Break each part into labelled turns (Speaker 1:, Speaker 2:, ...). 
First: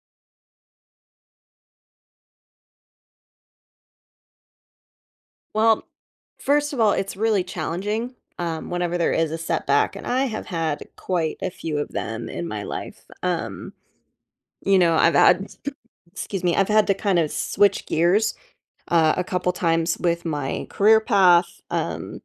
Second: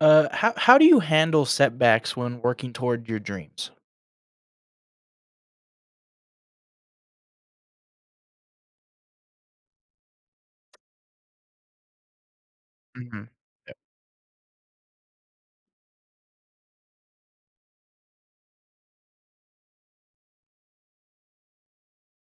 Speaker 1: How do you handle setbacks when working toward your dreams?
Speaker 2: Well, first of all, it's really challenging, whenever there is a setback, and I have had quite a few of them in my life.
Speaker 1: Mhm. Yep.
Speaker 2: I've had excuse me, I've had to kind of switch gears, a couple times with my career path,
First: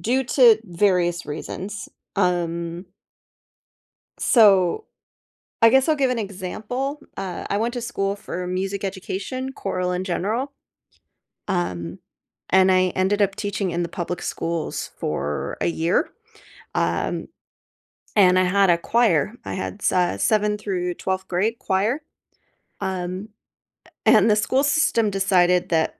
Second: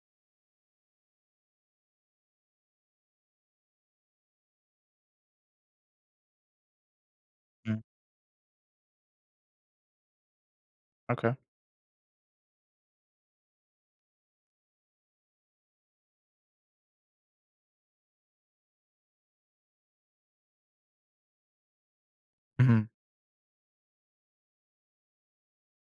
Speaker 2: due to various reasons. Um, so I guess I'll give an example. I went
Speaker 1: Mm.
Speaker 2: to school for music education, choral in general.
Speaker 1: Okay.
Speaker 2: Um, and I ended up teaching in the public schools for a year. Um, and I had a choir. I had seventh through 12th grade choir.
Speaker 1: Mhm.
Speaker 2: Um, and the school system decided that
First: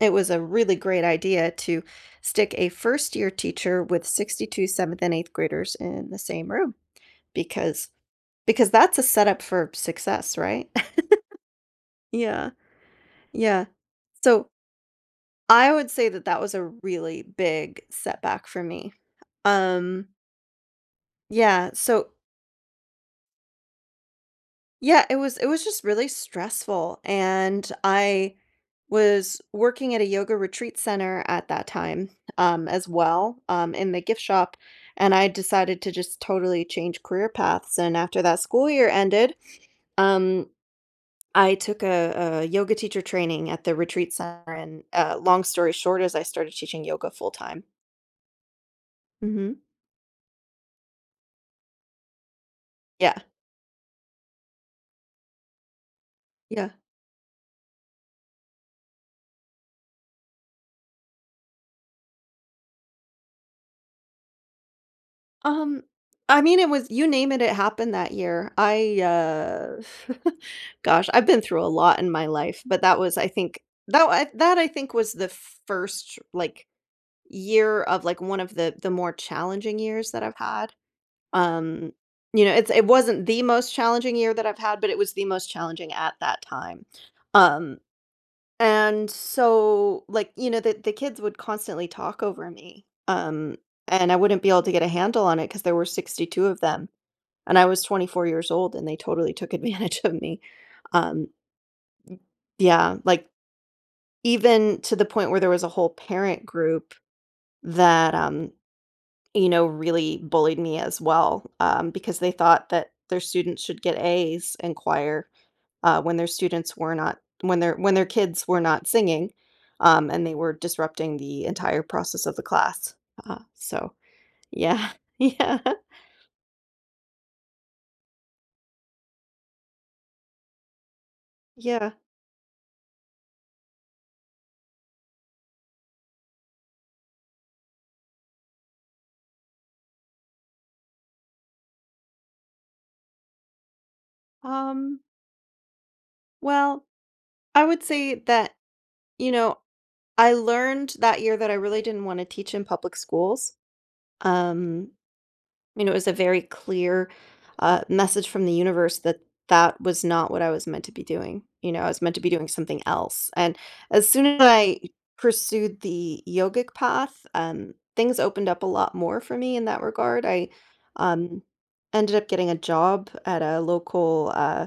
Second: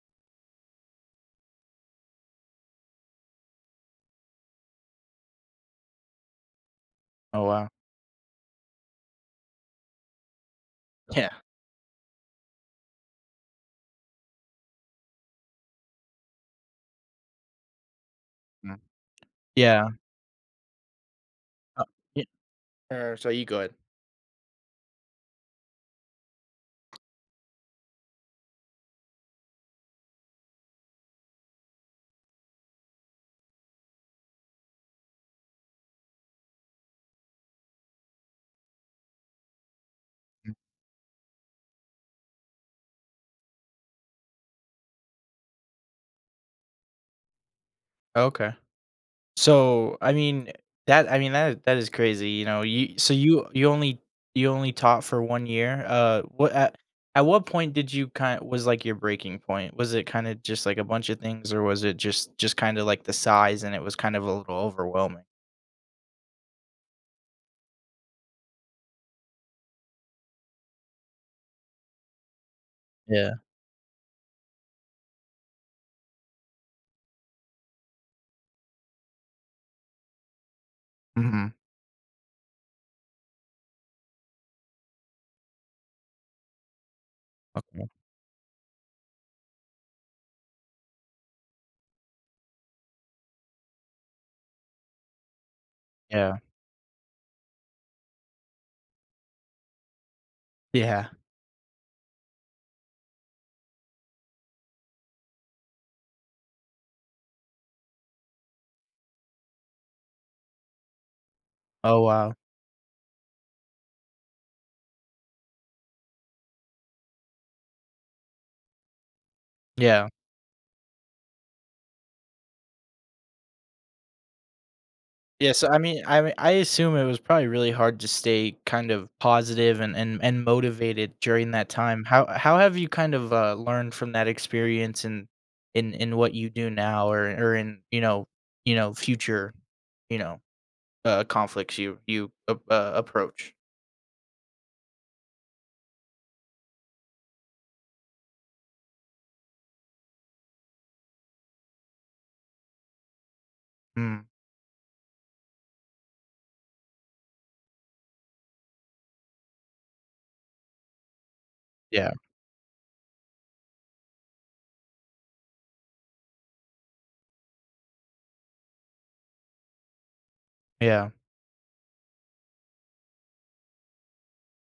Speaker 2: it was a really great idea to stick a first year teacher with 62 seventh and eighth graders in the same room
Speaker 1: Oh, wow.
Speaker 2: because because that's a setup for success, right?
Speaker 1: Yeah.
Speaker 2: Yeah. Yeah. So I would say that that was a really big setback for
Speaker 1: Mm.
Speaker 2: me.
Speaker 1: Yeah.
Speaker 2: Um Yeah,
Speaker 1: Uh,
Speaker 2: so
Speaker 1: ye so you good.
Speaker 2: yeah, it was just really stressful, and I was working at a yoga retreat center at that time, as well, in the gift shop, and I decided to just totally change career paths, and after that school year ended, um,
Speaker 1: Mm.
Speaker 2: I took a yoga teacher training at the retreat center, and long story short is I started teaching yoga full time.
Speaker 1: Okay.
Speaker 2: Hmm.
Speaker 1: So, that is crazy, you know, you so
Speaker 2: Yeah,
Speaker 1: you you only taught for 1 year, what
Speaker 2: yeah.
Speaker 1: at what point did you kind was, like, your breaking point? Was it kinda just, like, a bunch of things, or was it just kinda, like, the size and it was kind of a little overwhelming?
Speaker 2: Um, I mean, it was you name it, it happened that year. I gosh, I've been through a lot in my life, but that was, I
Speaker 1: Yeah.
Speaker 2: think, that I think was the first like year of like one of the more challenging years that I've had.
Speaker 1: Mhm.
Speaker 2: Um, it's it wasn't the most challenging year that I've had, but it was the most challenging at that time. Um,
Speaker 1: Okay.
Speaker 2: and so, like, you know, the kids would constantly talk over me, and I wouldn't be able to get a handle on it because there were
Speaker 1: Yeah.
Speaker 2: 62 of them, and I was 24 years old, and they totally took advantage of me.
Speaker 1: Yeah.
Speaker 2: Um, yeah, like, even to the point where there was a whole parent group that, really bullied me as well,
Speaker 1: Oh,
Speaker 2: because they
Speaker 1: wow.
Speaker 2: thought that their students should get A's in choir. When their students were not when their kids were not singing,
Speaker 1: Yeah.
Speaker 2: and they were disrupting the entire process of the class. Uh, so yeah,
Speaker 1: Yeah,
Speaker 2: yeah,
Speaker 1: so, I mean I mean, I assume it was probably really hard to stay kind of positive and and motivated during that
Speaker 2: yeah.
Speaker 1: time. How have you kind of, learned from that experience and in what you do now or in, you know, future, you know, conflicts you you ap approach?
Speaker 2: Um, well, I would say that you know I learned that year that I really didn't want to teach in public schools.
Speaker 1: Mm.
Speaker 2: Um, I mean, it was a very clear, message from the universe that that was not what I was meant to be doing, you know, I was
Speaker 1: Yeah.
Speaker 2: meant to be doing something else, and as soon as I pursued the yogic path, things opened up a lot more for me in that regard, I,
Speaker 1: Yeah.
Speaker 2: um, ended up getting a job at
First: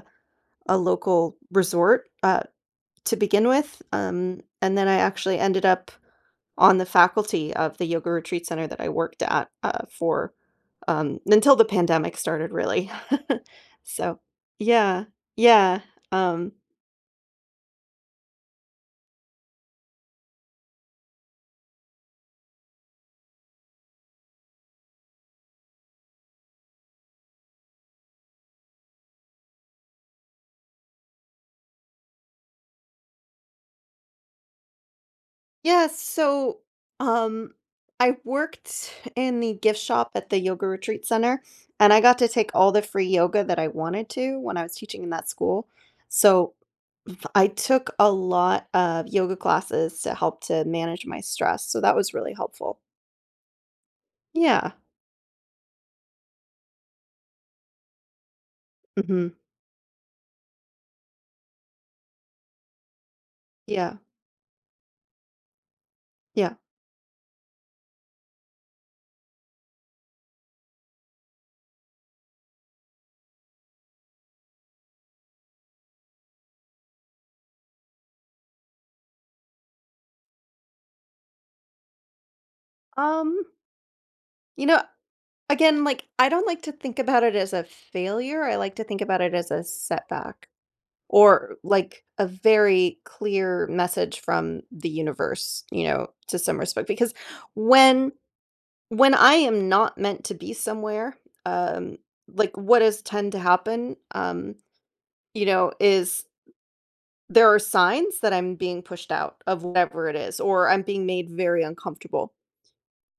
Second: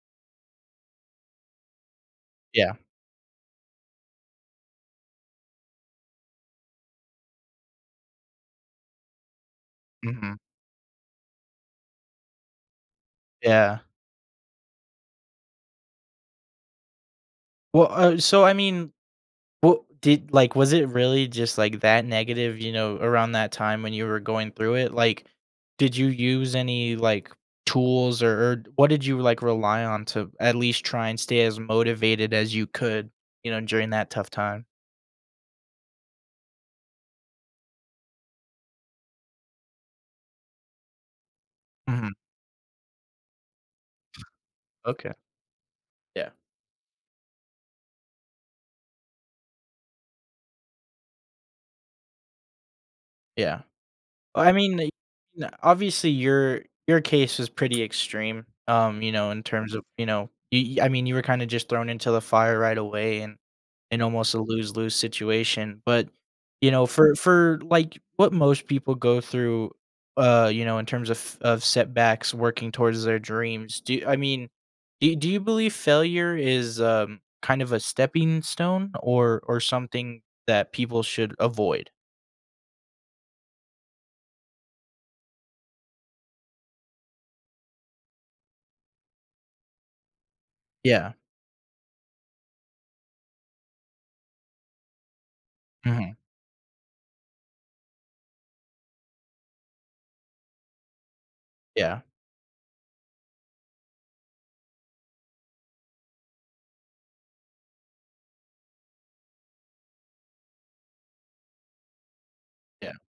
Speaker 2: a local resort,
Speaker 1: Yeah.
Speaker 2: to begin with, and then I actually ended up on the faculty of the yoga retreat center that I worked at,
Speaker 1: Mhm.
Speaker 2: until the pandemic started, really.
Speaker 1: Yeah.
Speaker 2: So yeah, yeah, um
Speaker 1: Well, uh, so, I mean Well, did like, was it really just, like, that negative, you know, around that time when you were going through it? Like, did you use any, like, tools or what did you, like, rely on to at least try and stay as motivated as you could, you know, during that tough time?
Speaker 2: yeah, um, I worked in the gift shop at the yoga retreat center, and I
Speaker 1: Mhm.
Speaker 2: got to take all the free yoga that I wanted to when I was teaching in
Speaker 1: Okay.
Speaker 2: that school.
Speaker 1: Yeah.
Speaker 2: So, I took a lot of yoga classes to help to manage my stress, so that was really helpful.
Speaker 1: Yeah. Well, I
Speaker 2: Yeah.
Speaker 1: mean, obviously, your your case was pretty extreme, you know,
Speaker 2: Mhm.
Speaker 1: in terms of, you know, you y I mean, you were kinda just thrown into the fire right away
Speaker 2: Yeah.
Speaker 1: and almost a lose-lose situation, but,
Speaker 2: Yeah.
Speaker 1: you know, for, like, what most people go through, you know, in terms of setbacks working towards their dreams, do I mean, do you believe failure is, kind of a stepping stone or something that people should avoid?
Speaker 2: Um, you know, again, like I don't like to think about it as a failure. I like to think about it as a setback
Speaker 1: Yeah.
Speaker 2: or like a very clear message from the universe, you know,
Speaker 1: Mhm.
Speaker 2: to some respect because when when I am not meant to be somewhere, um
Speaker 1: Yeah.
Speaker 2: like what does tend to happen is there are signs that I'm being pushed out of whatever it is or I'm being made very uncomfortable.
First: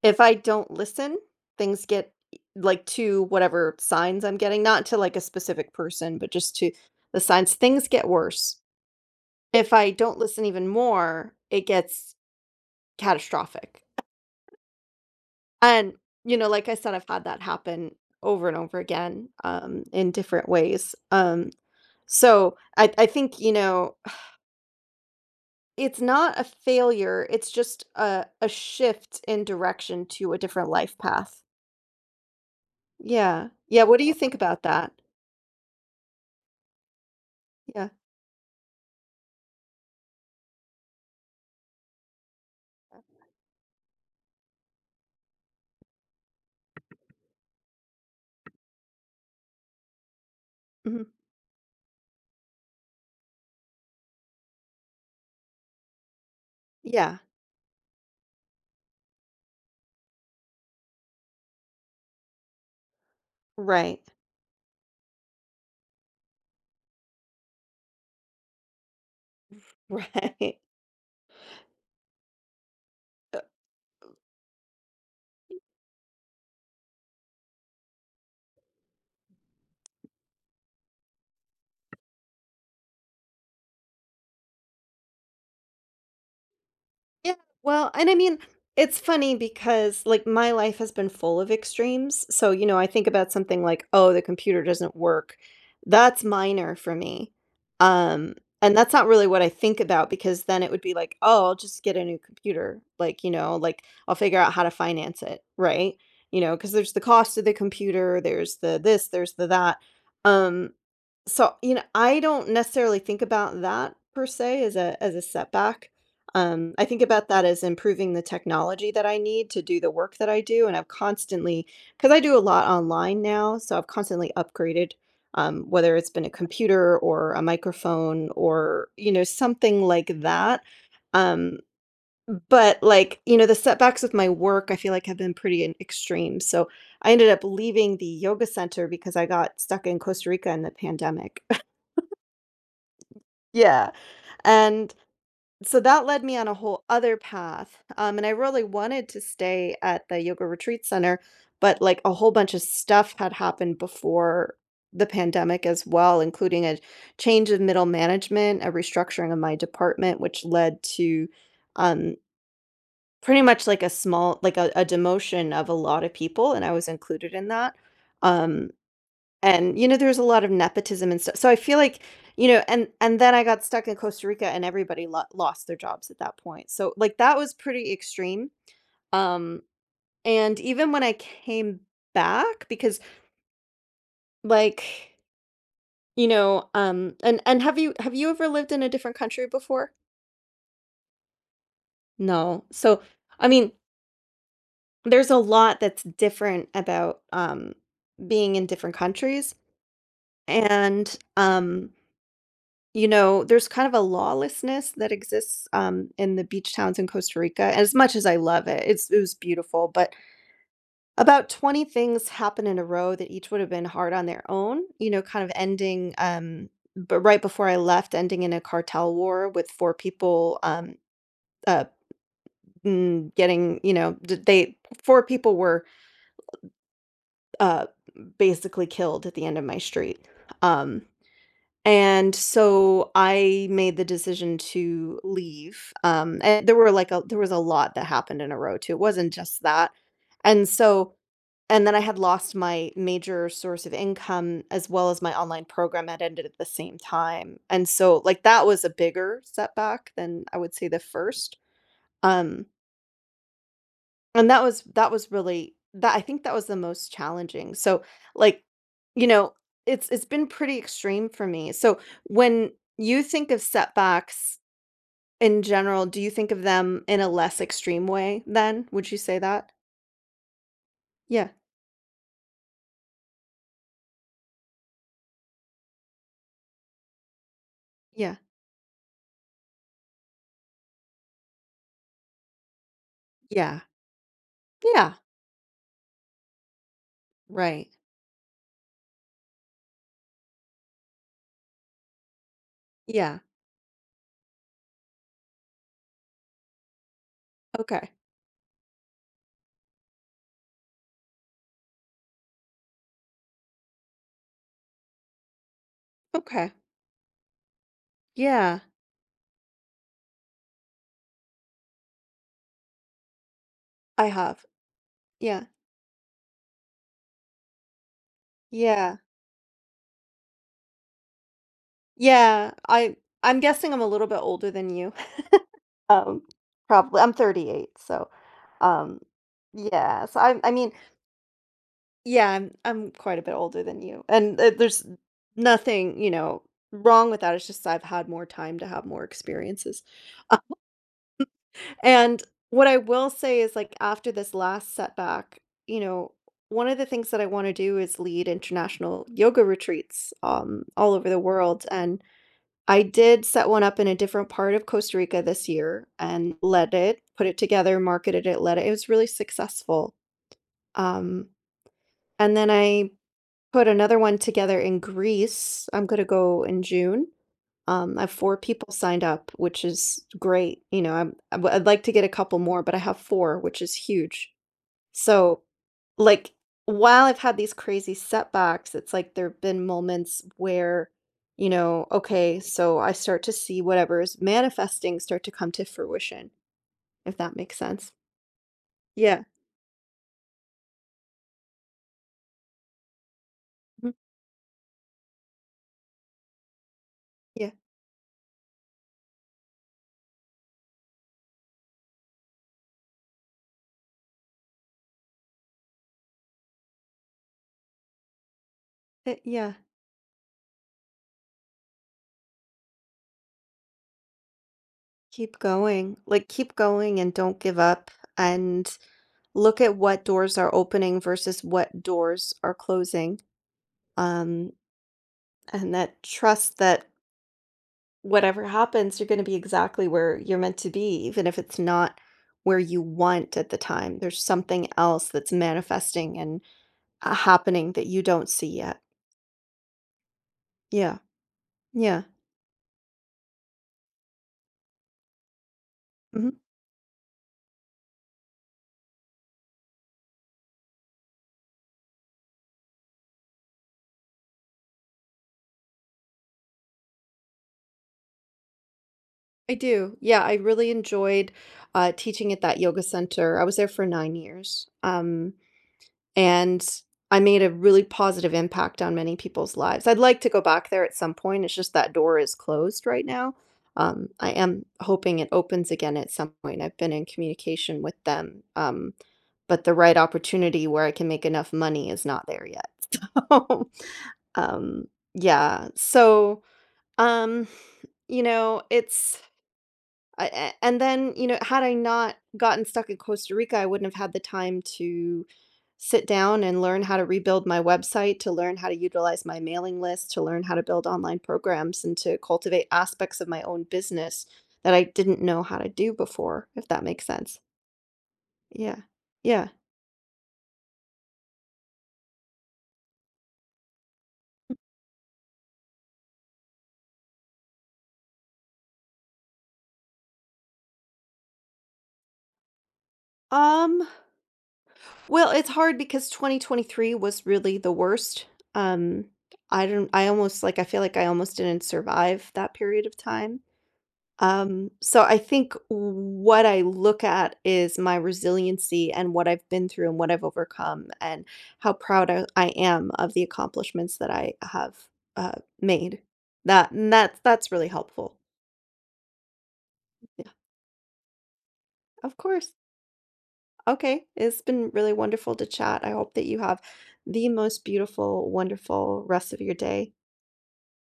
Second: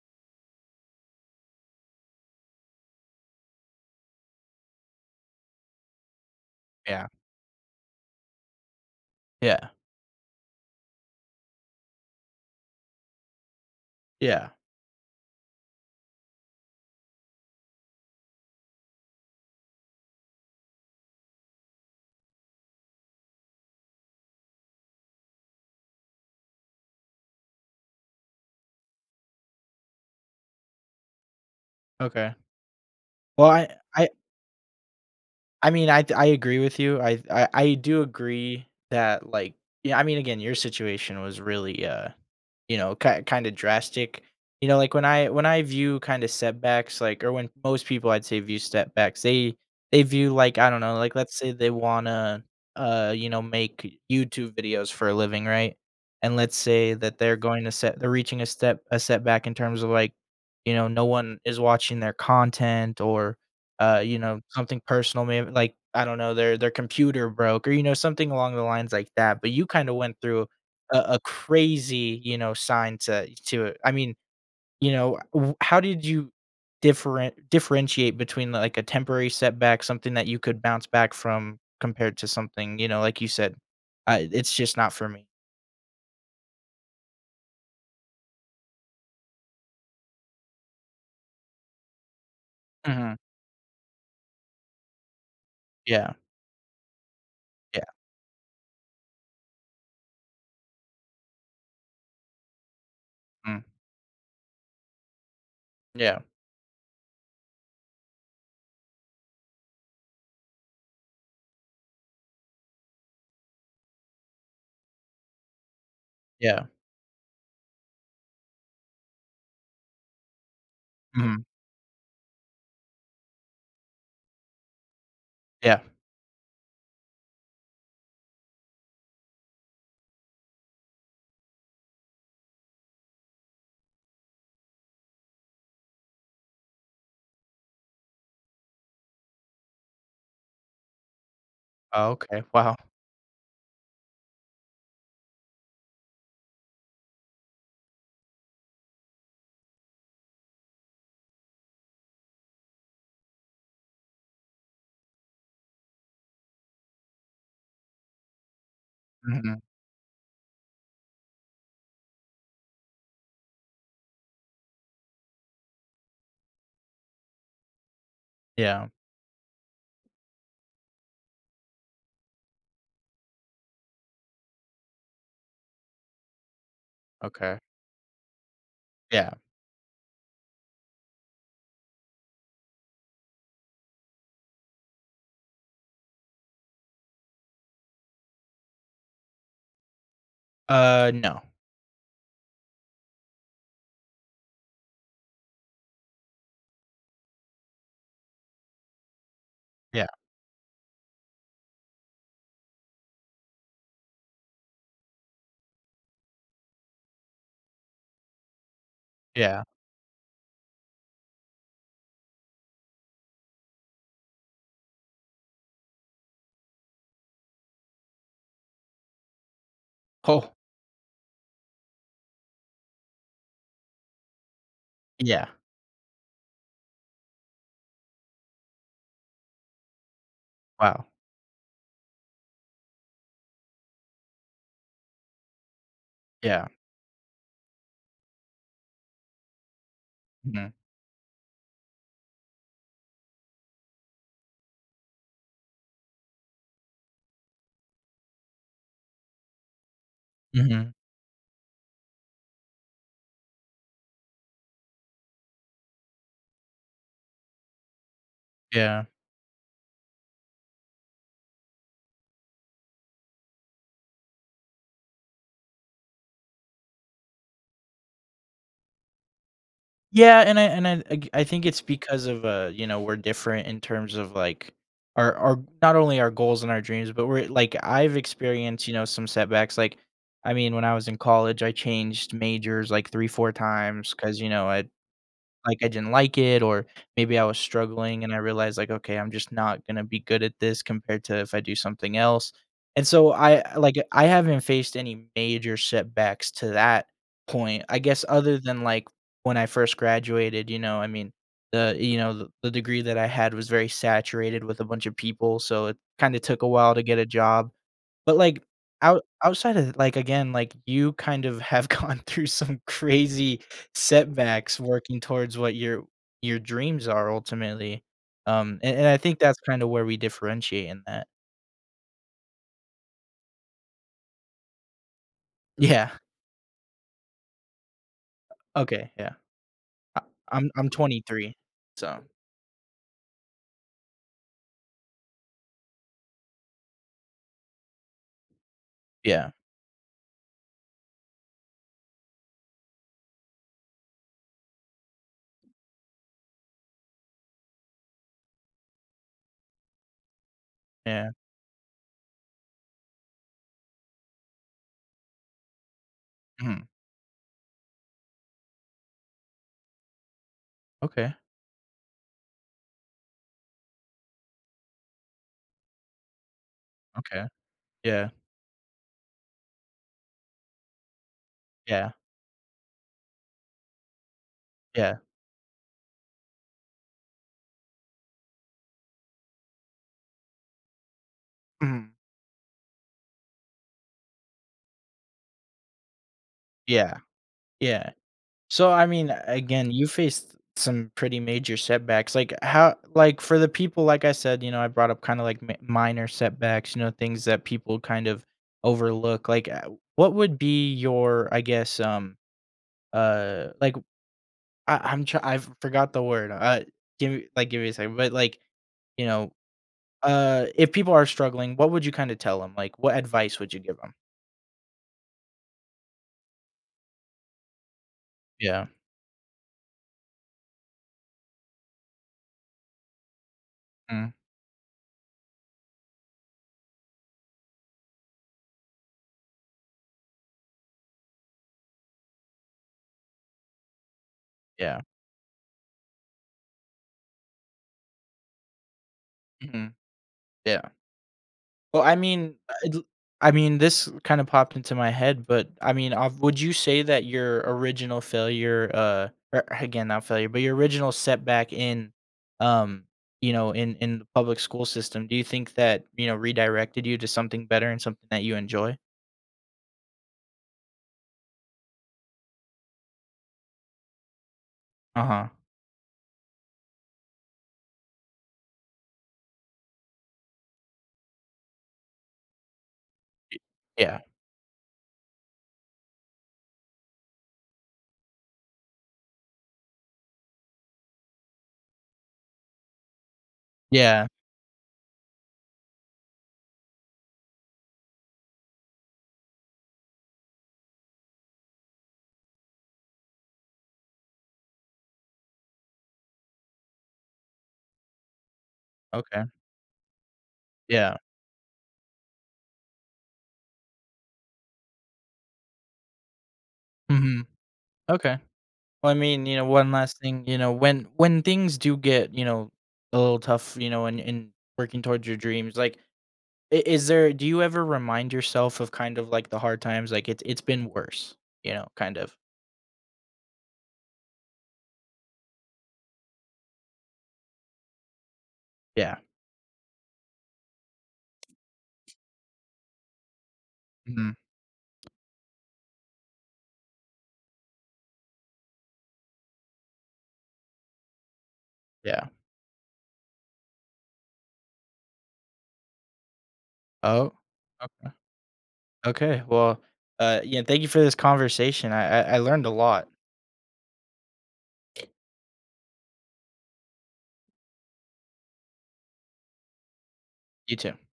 Speaker 2: If I don't listen, things get e like, to whatever signs I'm getting, not to, like, a specific person, but just to
Speaker 1: Yeah.
Speaker 2: the signs, things get worse.
Speaker 1: Yeah.
Speaker 2: If I don't listen even more, it gets catastrophic.
Speaker 1: Yeah.
Speaker 2: And, you know, like I said, I've had that happen over and over again, in different ways. So I think, you know, it's not a failure, it's just a shift in direction to a different life path.
Speaker 1: Okay. Well,
Speaker 2: Yeah. Yeah, what do
Speaker 1: I
Speaker 2: you think about that?
Speaker 1: I mean, I agree with you. I
Speaker 2: Yeah.
Speaker 1: do agree that like yeah, I mean again, your situation was really you know, ki kind of drastic. You know, like when I view kind of setbacks like or when most people I'd say view setbacks, they view like I don't know,
Speaker 2: Mhm.
Speaker 1: like let's say they want to you know, make YouTube videos for a living, right? And let's say that
Speaker 2: Yeah.
Speaker 1: they're going to set they're reaching a step a setback in terms of like you know, no one is watching their content or
Speaker 2: Right.
Speaker 1: you know, something personal, maybe like, I don't know, their computer broke or, you know, something along the lines like that, but you kinda went through
Speaker 2: Right.
Speaker 1: a crazy, you know, sign to it. I mean, you know, w how did you differentiate between, like, a temporary setback, something that you could bounce back from compared to something, you know, like you said, "I it's just not for me."
Speaker 2: Yeah. Well, and I mean, it's funny because like my life has been full of extremes. So, you know, I think
Speaker 1: Mhm.
Speaker 2: about something like, oh, the computer doesn't work.
Speaker 1: Yeah,
Speaker 2: That's minor for me.
Speaker 1: yeah,
Speaker 2: Um, and that's not really what I think about because then it would be like, oh, I'll just get a new computer. Like, you know,
Speaker 1: mm,
Speaker 2: like I'll figure out how to finance it, right?
Speaker 1: yeah,
Speaker 2: You know, because there's the cost of the computer, there's the this, there's the that. Um, So, you know, I don't necessarily think about that per se as a setback.
Speaker 1: yeah,
Speaker 2: I think about that as improving the technology that I need to do the work that I do, and I've
Speaker 1: mhm,
Speaker 2: constantly because I do a lot online now, so I've constantly upgraded,
Speaker 1: yeah.
Speaker 2: whether it's been a computer or a microphone or you know something like that. Um, but like you know, the setbacks with my work, I feel like have been pretty extreme. So I ended up leaving the yoga center because I got stuck in Costa Rica in the pandemic.
Speaker 1: Oh, okay, wow.
Speaker 2: Yeah, and so that led me on a whole other path, and I really wanted to stay at the yoga retreat center, but, like, a whole bunch of stuff had happened before the pandemic as well, including a change of middle management, a restructuring of my
Speaker 1: Mhm,
Speaker 2: department, which led to, um, pretty much like a small a demotion of a lot of people, and I was included in that, um
Speaker 1: yeah,
Speaker 2: and, you know, there's a lot of nepotism and stuff. So I feel like, you know, and then I got stuck in Costa Rica and everybody lo lost their jobs at that point. So like that was
Speaker 1: okay,
Speaker 2: pretty extreme.
Speaker 1: yeah.
Speaker 2: Um, and even when I came back, because like, you know, and have you ever lived in a different country before?
Speaker 1: No,
Speaker 2: No. So I mean, there's a lot that's different about being in different countries.
Speaker 1: yeah.
Speaker 2: And You know, there's kind of a lawlessness that exists, in the beach towns in Costa Rica, as much as I love it, it was
Speaker 1: Yeah.
Speaker 2: beautiful, but about 20 things happen in a row that each would have been hard on their own, you know, kind of ending, but right before I left, ending in a cartel war with 4
Speaker 1: Oh,
Speaker 2: people, uh, getting, you know, d they 4
Speaker 1: yeah.
Speaker 2: people were, uh, basically killed at the end of my street, um
Speaker 1: Wow.
Speaker 2: and so I made the decision to leave, and
Speaker 1: Yeah.
Speaker 2: there were, like, a there was a lot that happened in a row too, it wasn't just that. And
Speaker 1: Mhm.
Speaker 2: so and then I had lost my major source of income as well as my online program had ended at the same time, and so, like, that was a bigger setback than I would say
Speaker 1: Mhm.
Speaker 2: the first, um and that was really that I think that was the most challenging. So, like,
Speaker 1: Yeah.
Speaker 2: you know, it's been pretty extreme for me. So, when you think of setbacks in general, do you think of them in a less extreme way then? Would you say that?
Speaker 1: Yeah, and I ag I
Speaker 2: Yeah.
Speaker 1: think it's because of, you know, we're different in terms of, like, our not only our goals and our dreams, but I've
Speaker 2: Yeah.
Speaker 1: experienced, you know, some setbacks, like, I mean, when I was in college, I changed majors, like, 3, 4
Speaker 2: Yeah.
Speaker 1: times because you know, I
Speaker 2: Yeah.
Speaker 1: like, I didn't like it, or maybe I was
Speaker 2: Right.
Speaker 1: struggling and I realized, like, "Okay, I'm just not gonna be good at this compared to if I do something else." And so
Speaker 2: Yeah.
Speaker 1: I haven't faced any major setbacks to that point, I
Speaker 2: Okay.
Speaker 1: guess, other than, like, when I first graduated, you know, I mean, the you know, the degree that I had was very saturated with a bunch of people, so it kinda took a
Speaker 2: Okay.
Speaker 1: while to get a job. But, like,
Speaker 2: Yeah.
Speaker 1: outside of like, again, like, you kind of have gone through some crazy
Speaker 2: I have.
Speaker 1: setbacks working towards
Speaker 2: Yeah.
Speaker 1: what your dreams are ultimately, and I
Speaker 2: Yeah.
Speaker 1: think that's kinda where we differentiate in that.
Speaker 2: Yeah. I'm guessing I'm a little bit older than you.
Speaker 1: Yeah.
Speaker 2: Um, probably I'm 38, so,
Speaker 1: Okay,
Speaker 2: um,
Speaker 1: yeah. I
Speaker 2: yeah, so I
Speaker 1: I'm
Speaker 2: I
Speaker 1: I'm
Speaker 2: mean,
Speaker 1: 23, so
Speaker 2: yeah, I'm quite a bit older than you, and, there's nothing, you know, wrong with that, it's just I've had more time to have more
Speaker 1: yeah,
Speaker 2: experiences. And what I will say is, like, after this last setback, you know, one of the things that I wanna do is lead international yoga retreats, all over
Speaker 1: yeah.
Speaker 2: the world, and I did set one up in a different part of Costa Rica this year and
Speaker 1: Mhm.
Speaker 2: led it, put it together, marketed it, led it. It was really successful.
Speaker 1: Okay,
Speaker 2: Um, and then I put another one together in Greece. I'm going to go in June.
Speaker 1: okay.
Speaker 2: I
Speaker 1: Yeah,
Speaker 2: have 4 people signed up, which is great. You know, I'd like
Speaker 1: yeah,
Speaker 2: to get a couple more, but I have 4, which is huge.
Speaker 1: yeah.
Speaker 2: So like, while I've had these crazy setbacks, it's like there've been moments where, you know,
Speaker 1: Mhm.
Speaker 2: okay, so I start to see whatever is manifesting start to come to fruition,
Speaker 1: Yeah,
Speaker 2: if that makes
Speaker 1: yeah.
Speaker 2: sense.
Speaker 1: So, I mean,
Speaker 2: Yeah.
Speaker 1: again, you faced some pretty major setbacks. Like how like for the people
Speaker 2: Mhm.
Speaker 1: like I said, you know, I brought up kind of like mi minor setbacks, you know, things that
Speaker 2: Yeah.
Speaker 1: people kind of overlook. Like what would be your, I guess, like I I'm try I forgot the word. Give me like give me a second. But like, you
Speaker 2: Eh,
Speaker 1: know,
Speaker 2: yeah.
Speaker 1: if people are struggling, what would you kind of tell them? Like what advice would you give them?
Speaker 2: Keep going. Like, keep going and don't give up
Speaker 1: Yeah.
Speaker 2: and look at what doors are opening versus what doors are closing.
Speaker 1: Mm.
Speaker 2: Um, and that trust that whatever happens, you're going to be exactly where you're meant to be, even if it's not where you want at the time. There's something
Speaker 1: Yeah.
Speaker 2: else that's manifesting and happening that you don't see yet.
Speaker 1: Mhm. Yeah.
Speaker 2: Yeah.
Speaker 1: Well, I
Speaker 2: Yeah.
Speaker 1: mean, I'd l I mean, this kinda popped into my head, but, I mean,
Speaker 2: Hmm.
Speaker 1: would you say that your original failure, or again, not failure, but your original setback in, um, you know, in the public school system, do you think that, you know, redirected you to something better and something that you enjoy?
Speaker 2: I do. Yeah. I really enjoyed teaching at that yoga center. I was there for 9 years.
Speaker 1: Uh-huh.
Speaker 2: And I made a really positive impact on many people's lives. I'd like to go back there at some point. It's just that door is closed right now.
Speaker 1: Yeah.
Speaker 2: I am hoping it opens again at some point. I've been in communication with them, but the right opportunity where I can make enough money is not there yet. So,
Speaker 1: Yeah.
Speaker 2: um, yeah. Um, it's I a and then, you know, had I not gotten stuck in Costa Rica, I wouldn't have had the time to sit down and learn how to rebuild my website, to learn how to
Speaker 1: Okay.
Speaker 2: utilize my mailing list, to learn how to build
Speaker 1: Yeah.
Speaker 2: online programs, and to cultivate aspects of my own business that I didn't know how to do before, if that makes
Speaker 1: Mhm.
Speaker 2: sense.
Speaker 1: Okay.
Speaker 2: Yeah.
Speaker 1: Well, I mean, you know,
Speaker 2: Yeah.
Speaker 1: one last thing, you know, when things do get, you know, a little tough, you know, and in working towards your dreams, like I is there do you ever remind yourself of kind of, like, the hard times? Like, it's been worse, you know, kind of.
Speaker 2: Um, it's hard because 2023 was really the worst.
Speaker 1: Yeah.
Speaker 2: Um, I don't I feel like I almost didn't survive that period of time.
Speaker 1: Mhm.
Speaker 2: So I think what I look at is my resiliency and what I've been through and what I've overcome and how
Speaker 1: Yeah.
Speaker 2: proud I am of the accomplishments that I have uh, made.
Speaker 1: Oh,
Speaker 2: That's really
Speaker 1: okay.
Speaker 2: helpful.
Speaker 1: Okay, well,
Speaker 2: Yeah,
Speaker 1: yeah, thank you for this conversation. I I
Speaker 2: of
Speaker 1: I learned a
Speaker 2: course.
Speaker 1: lot.
Speaker 2: Okay, it's been really wonderful to chat. I hope that you have the most beautiful, wonderful rest of your day.
Speaker 1: You too.